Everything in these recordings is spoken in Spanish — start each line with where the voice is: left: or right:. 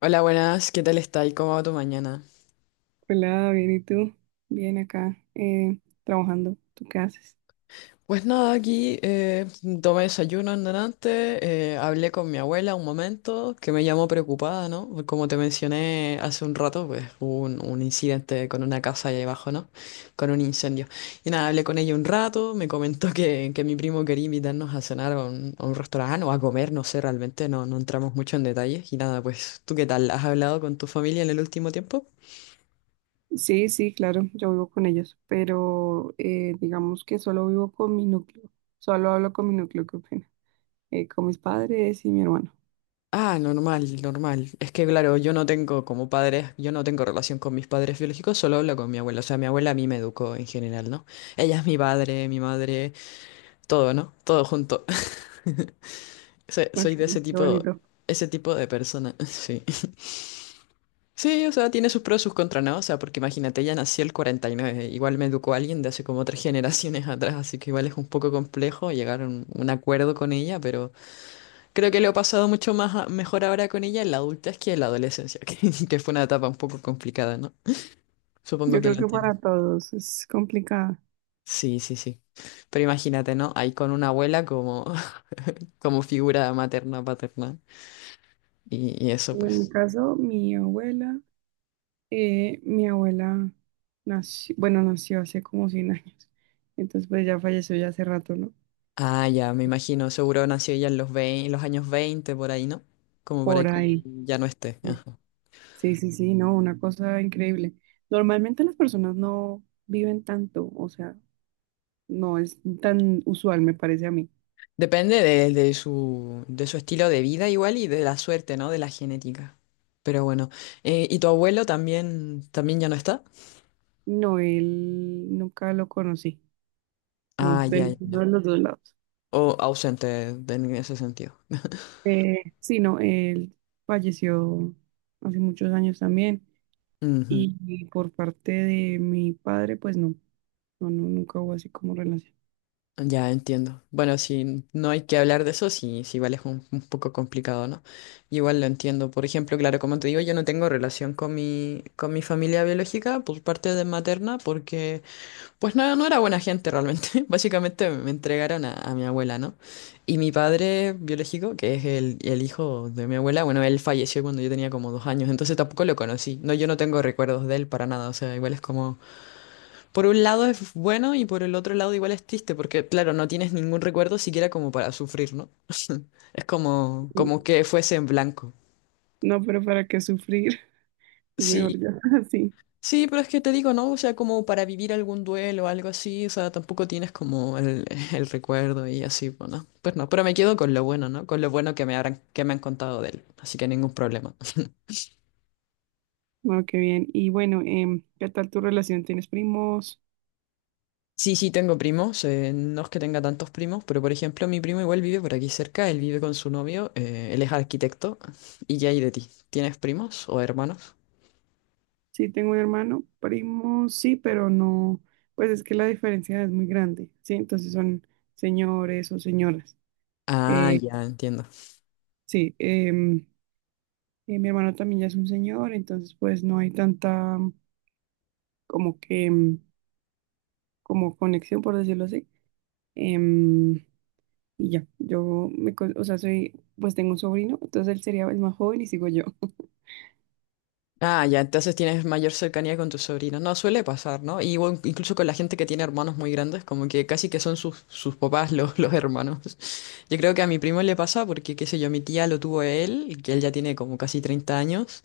left: Hola, buenas, ¿qué tal está y cómo va tu mañana?
right: Hola, bien, ¿y tú? Bien acá, trabajando. ¿Tú qué haces?
left: Pues nada, aquí tomé desayuno en delante, hablé con mi abuela un momento, que me llamó preocupada, ¿no? Como te mencioné hace un rato, pues hubo un incidente con una casa ahí abajo, ¿no? Con un incendio. Y nada, hablé con ella un rato, me comentó que mi primo quería invitarnos a cenar a a un restaurante o a comer, no sé, realmente no entramos mucho en detalles. Y nada, pues, ¿tú qué tal? ¿Has hablado con tu familia en el último tiempo?
right: Sí, sí, claro, yo vivo con ellos, pero digamos que solo vivo con mi núcleo. Solo hablo con mi núcleo, qué pena. Con mis padres y mi hermano.
left: Ah, normal, normal. Es que claro, yo no tengo como padres, yo no tengo relación con mis padres biológicos, solo hablo con mi abuela. O sea, mi abuela a mí me educó en general, ¿no? Ella es mi padre, mi madre, todo, ¿no? Todo junto. Soy
right: Ok,
left: soy de
right: qué bonito.
left: ese tipo de persona, sí. Sí, o sea, tiene sus pros y sus contras, ¿no? O sea, porque imagínate, ella nació el 49, igual me educó alguien de hace como tres generaciones atrás, así que igual es un poco complejo llegar a un acuerdo con ella, pero creo que lo he pasado mucho más mejor ahora con ella en la adultez que en la adolescencia, que fue una etapa un poco complicada, ¿no? Supongo
right: Yo
left: que
right: creo
left: lo
right: que
left: entiendes.
right: para todos es complicada.
left: Sí, sí, sí. Pero imagínate, ¿no? Ahí con una abuela como, como figura materna, paterna. Y eso,
right: En mi
left: pues.
right: caso, mi abuela nació, bueno, nació hace como 100 años. Entonces, pues ya falleció ya hace rato, ¿no?
left: Ah, ya, me imagino. Seguro nació ella en los 20, los años 20 por ahí, ¿no? Como para
right: Por
left: que
right: ahí.
left: ya no esté. Ajá.
right: Sí, sí, sí, no, una cosa increíble. Normalmente las personas no viven tanto, o sea, no es tan usual, me parece a mí.
left: Depende de de su estilo de vida igual y de la suerte, ¿no? De la genética. Pero bueno. ¿Y tu abuelo también, también ya no está?
right: No, él nunca lo conocí, no,
left: Ah,
right: de
left: ya, ya.
right: ninguno
left: Ya.
right: de los dos lados.
left: O ausente en ese sentido.
right: Sí, no, él falleció hace muchos años también,
left: Ujú.
right: y por parte de mi padre, pues no, no, no, nunca hubo así como relación.
left: Ya entiendo. Bueno, si no hay que hablar de eso, sí, sí, vale, es un poco complicado, ¿no? Igual lo entiendo. Por ejemplo, claro, como te digo, yo no tengo relación con con mi familia biológica por parte de materna, porque, pues no, no era buena gente realmente. Básicamente me entregaron a mi abuela, ¿no? Y mi padre biológico, que es el hijo de mi abuela, bueno, él falleció cuando yo tenía como 2 años, entonces tampoco lo conocí. No, yo no tengo recuerdos de él para nada, o sea, igual es como. Por un lado es bueno y por el otro lado igual es triste, porque claro, no tienes ningún recuerdo siquiera como para sufrir, ¿no? Es como,
right: Y-
left: como que fuese en blanco.
right: No, pero para qué sufrir, es
left: Sí,
right: mejor ya así.
left: sí, pero es que te digo, ¿no? O sea, como para vivir algún duelo o algo así, o sea, tampoco tienes como el, el recuerdo y así, bueno, pues no, pero me quedo con lo bueno, ¿no? Con lo bueno que me habrán, que me han contado de él, así que ningún problema.
right: Bueno, qué bien. Y bueno, ¿qué tal tu relación? ¿Tienes primos?
left: Sí, sí, tengo primos. No es que tenga tantos primos, pero por ejemplo, mi primo igual vive por aquí cerca. Él vive con su novio. Él es arquitecto. ¿Y qué hay de ti? ¿Tienes primos o hermanos?
right: Sí, tengo un hermano, primo, sí, pero no, pues es que la diferencia es muy grande, ¿sí? Entonces son señores o señoras.
left: Ah,
right: Eh,
left: ya, entiendo.
right: sí, mi hermano también ya es un señor, entonces pues no hay tanta como que, como conexión, por decirlo así. Em, y ya, O sea, pues tengo un sobrino, entonces él sería el más joven y sigo yo.
left: Ah, ya, entonces tienes mayor cercanía con tus sobrinos. No, suele pasar, ¿no? Y bueno, incluso con la gente que tiene hermanos muy grandes, como que casi que son sus papás los hermanos. Yo creo que a mi primo le pasa porque, qué sé yo, mi tía lo tuvo él, que él ya tiene como casi 30 años.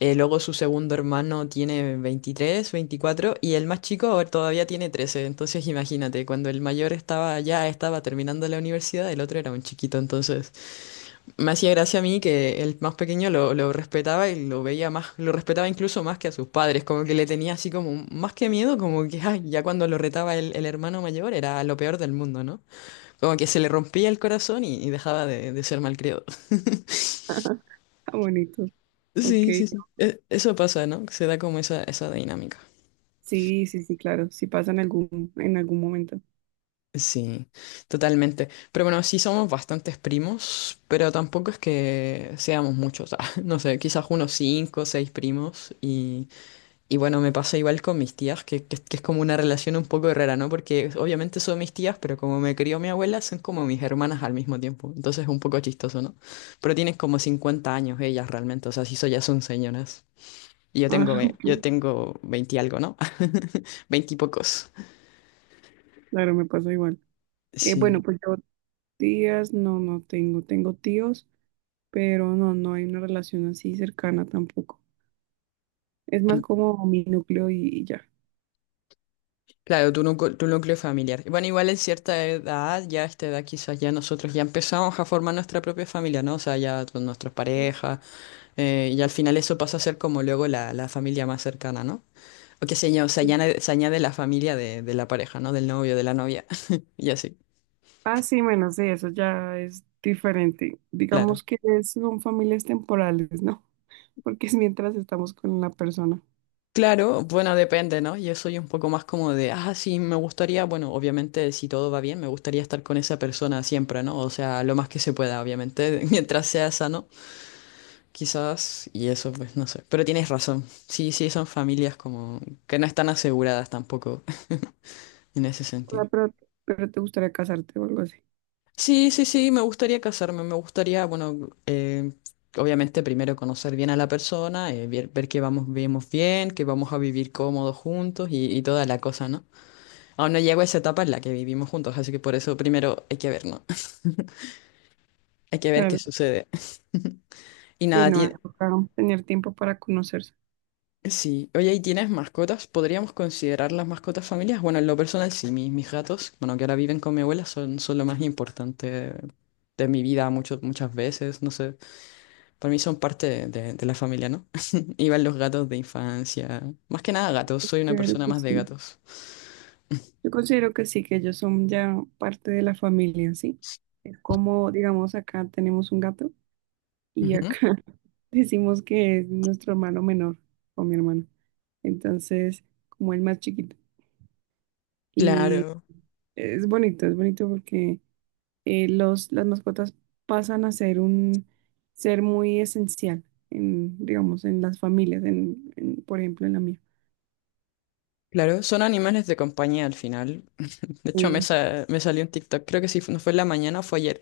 left: Luego su segundo hermano tiene 23, 24 y el más chico ahora todavía tiene 13. Entonces imagínate, cuando el mayor estaba ya estaba terminando la universidad, el otro era un chiquito. Entonces me hacía gracia a mí que el más pequeño lo respetaba y lo veía más, lo respetaba incluso más que a sus padres, como que le tenía así como más que miedo, como que ay, ya cuando lo retaba el hermano mayor era lo peor del mundo, ¿no? Como que se le rompía el corazón y dejaba de ser malcriado.
right: Ah, bonito, ok.
left: Sí, sí, sí. Eso pasa, ¿no? Se da como esa dinámica.
right: Sí, sí, sí, claro, sí pasa en algún momento.
left: Sí, totalmente. Pero bueno, sí somos bastantes primos, pero tampoco es que seamos muchos. No sé, quizás unos cinco o seis primos. Y bueno, me pasa igual con mis tías, que es como una relación un poco rara, ¿no? Porque obviamente son mis tías, pero como me crió mi abuela, son como mis hermanas al mismo tiempo. Entonces es un poco chistoso, ¿no? Pero tienen como 50 años ellas realmente, o sea, sí, ya son señoras. Y yo
right: Ah,
left: tengo, yo
right: ok,
left: tengo 20 y algo, ¿no? 20 y pocos.
right: claro, me pasa igual. Bueno,
left: Sí.
right: pues yo tías, no tengo, tengo tíos, pero no hay una relación así cercana tampoco. Es más como mi núcleo y ya.
left: Claro, tu núcleo familiar. Y bueno, igual en cierta edad, ya a esta edad quizás ya nosotros ya empezamos a formar nuestra propia familia, ¿no? O sea, ya con nuestras parejas, y al final eso pasa a ser como luego la familia más cercana, ¿no? O que se,
right: Sí.
left: se añade la familia de la pareja, ¿no? Del novio, de la novia, y así,
right: Ah, sí, bueno, sí, eso ya es diferente.
left: claro.
right: Digamos que son familias temporales, ¿no? Porque es mientras estamos con la persona.
left: Claro, bueno, depende, ¿no? Yo soy un poco más como de, ah, sí, me gustaría, bueno, obviamente si todo va bien, me gustaría estar con esa persona siempre, ¿no? O sea, lo más que se pueda, obviamente, mientras sea sano. Quizás, y eso pues no sé. Pero tienes razón. Sí, sí, son familias como que no están aseguradas tampoco en ese
right: O sea,
left: sentido.
right: pero te gustaría casarte o algo así.
left: Sí, sí, sí, me gustaría casarme. Me gustaría, bueno, obviamente primero conocer bien a la persona, ver que vamos, vivimos bien, que vamos a vivir cómodos juntos y toda la cosa, ¿no? Aún no llego a esa etapa en la que vivimos juntos, así que por eso primero hay que ver, ¿no? Hay que ver qué
right: Claro,
left: sucede. Y
right: sí,
left: nada,
right: no, toca tener tiempo para conocerse.
left: sí, oye, ¿y tienes mascotas? ¿Podríamos considerar las mascotas familias? Bueno, en lo personal sí, mis gatos, bueno, que ahora viven con mi abuela, son lo más importante de mi vida muchas veces, no sé, para mí son parte de la familia, ¿no? Iban los gatos de infancia, más que nada gatos, soy una
right: Claro
left: persona
right: que
left: más de
right: sí.
left: gatos.
right: Yo considero que sí, que ellos son ya parte de la familia en sí. Es como, digamos, acá tenemos un gato y
left: Ujú.
right: acá decimos que es nuestro hermano menor o mi hermano. Entonces, como el más chiquito. Y
left: Claro,
right: es bonito porque las mascotas pasan a ser un ser muy esencial en, digamos, en las familias, en, por ejemplo, en la mía.
left: claro, son animales de compañía al final. De hecho, me, me salió en TikTok, creo que si no fue en la mañana o fue ayer,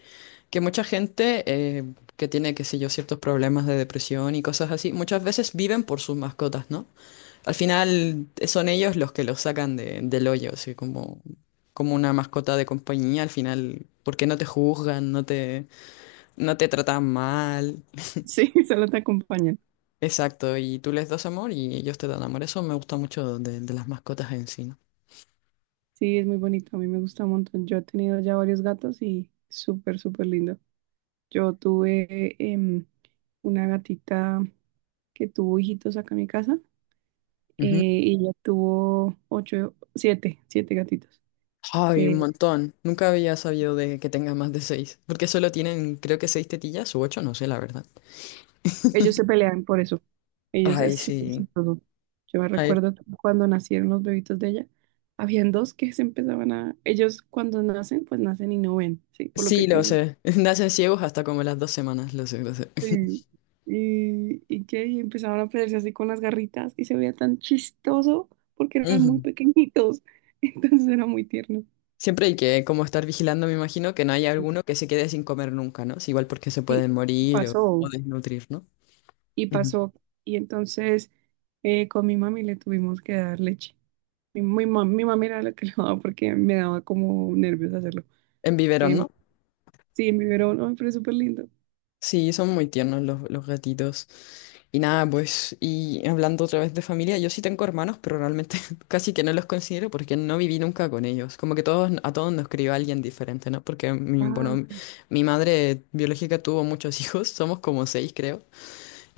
left: que mucha gente que tiene, qué sé yo, ciertos problemas de depresión y cosas así, muchas veces viven por sus mascotas, ¿no? Al final son ellos los que los sacan del hoyo, así como, como una mascota de compañía, al final, porque no te juzgan, no te tratan mal,
right: Sí, sí, solo te acompañan.
left: exacto, y tú les das amor y ellos te dan amor. Eso me gusta mucho de las mascotas en sí,
right: Sí, es muy bonito, a mí me gusta un montón. Yo he tenido ya varios gatos y súper, súper lindo. Yo tuve una gatita que tuvo hijitos acá en mi casa, eh,
left: ¿no?
right: y ella tuvo ocho, siete gatitos.
left: Ay, un
right: Eh,
left: montón. Nunca había sabido de que tenga más de seis. Porque solo tienen, creo que seis tetillas o ocho, no sé, la verdad.
right: Ellos se pelean por eso. Ellos
left: Ay,
right: es súper
left: sí.
right: chistoso. Yo me
left: Ay,
right: recuerdo que cuando nacieron los bebitos de ella, habían dos que se empezaban a... Ellos cuando nacen, pues nacen y no ven, ¿sí? Por lo que
left: sí, lo
right: tienen.
left: sé. Nacen ciegos hasta como las 2 semanas, lo sé, lo sé.
right: Sí. Y empezaban a pelearse así con las garritas y se veía tan chistoso porque eran muy
left: Ujú.
right: pequeñitos. Entonces era muy tierno.
left: Siempre hay que como estar vigilando, me imagino, que no haya alguno que se quede sin comer nunca, ¿no? Es igual porque se
right: Sí,
left: pueden morir o
right: pasó.
left: desnutrir, ¿no?
right: Y
left: Ujú.
right: pasó. Y entonces, con mi mami le tuvimos que dar leche. Mi mami era la que le daba porque me daba como nervios hacerlo.
left: En biberón,
right: Em,
left: ¿no?
right: sí, en biberón, ay, pero es súper lindo.
left: Sí, son muy tiernos los gatitos. Y nada, pues, y hablando otra vez de familia, yo sí tengo hermanos, pero realmente casi que no los considero porque no viví nunca con ellos. Como que todos, a todos nos crió alguien diferente, ¿no? Porque, mi,
right: Ah,
left: bueno, mi madre biológica tuvo muchos hijos, somos como seis, creo.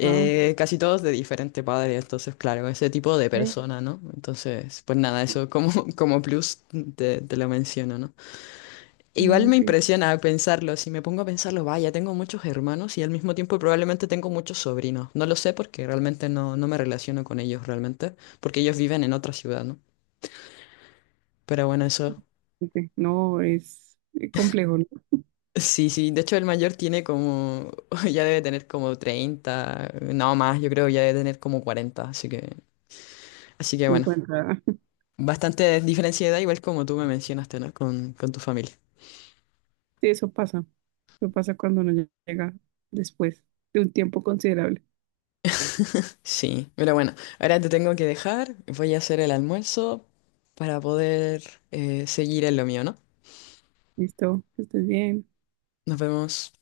right: wow.
left: Casi todos de diferente padre, entonces, claro, ese tipo de
right: Ok,
left: persona, ¿no? Entonces, pues nada, eso como, como plus te lo menciono, ¿no? Igual
right: ah,
left: me
right: ok,
left: impresiona pensarlo, si me pongo a pensarlo, vaya, tengo muchos hermanos y al mismo tiempo probablemente tengo muchos sobrinos. No lo sé porque realmente no me relaciono con ellos realmente, porque ellos viven en otra ciudad, ¿no? Pero bueno, eso.
right: ok. No, es complejo, ¿no?
left: Sí, sí, de hecho el mayor tiene como, ya debe tener como 30, no más, yo creo ya debe tener como 40. así que, bueno,
right: 50.
left: bastante diferencia de edad, igual como tú me mencionaste, ¿no? Con tu familia.
right: Sí, eso pasa. Eso pasa cuando uno llega después de un tiempo considerable.
left: Sí, pero bueno, ahora te tengo que dejar, voy a hacer el almuerzo para poder seguir en lo mío, ¿no?
right: Listo, que estés bien.
left: Nos vemos.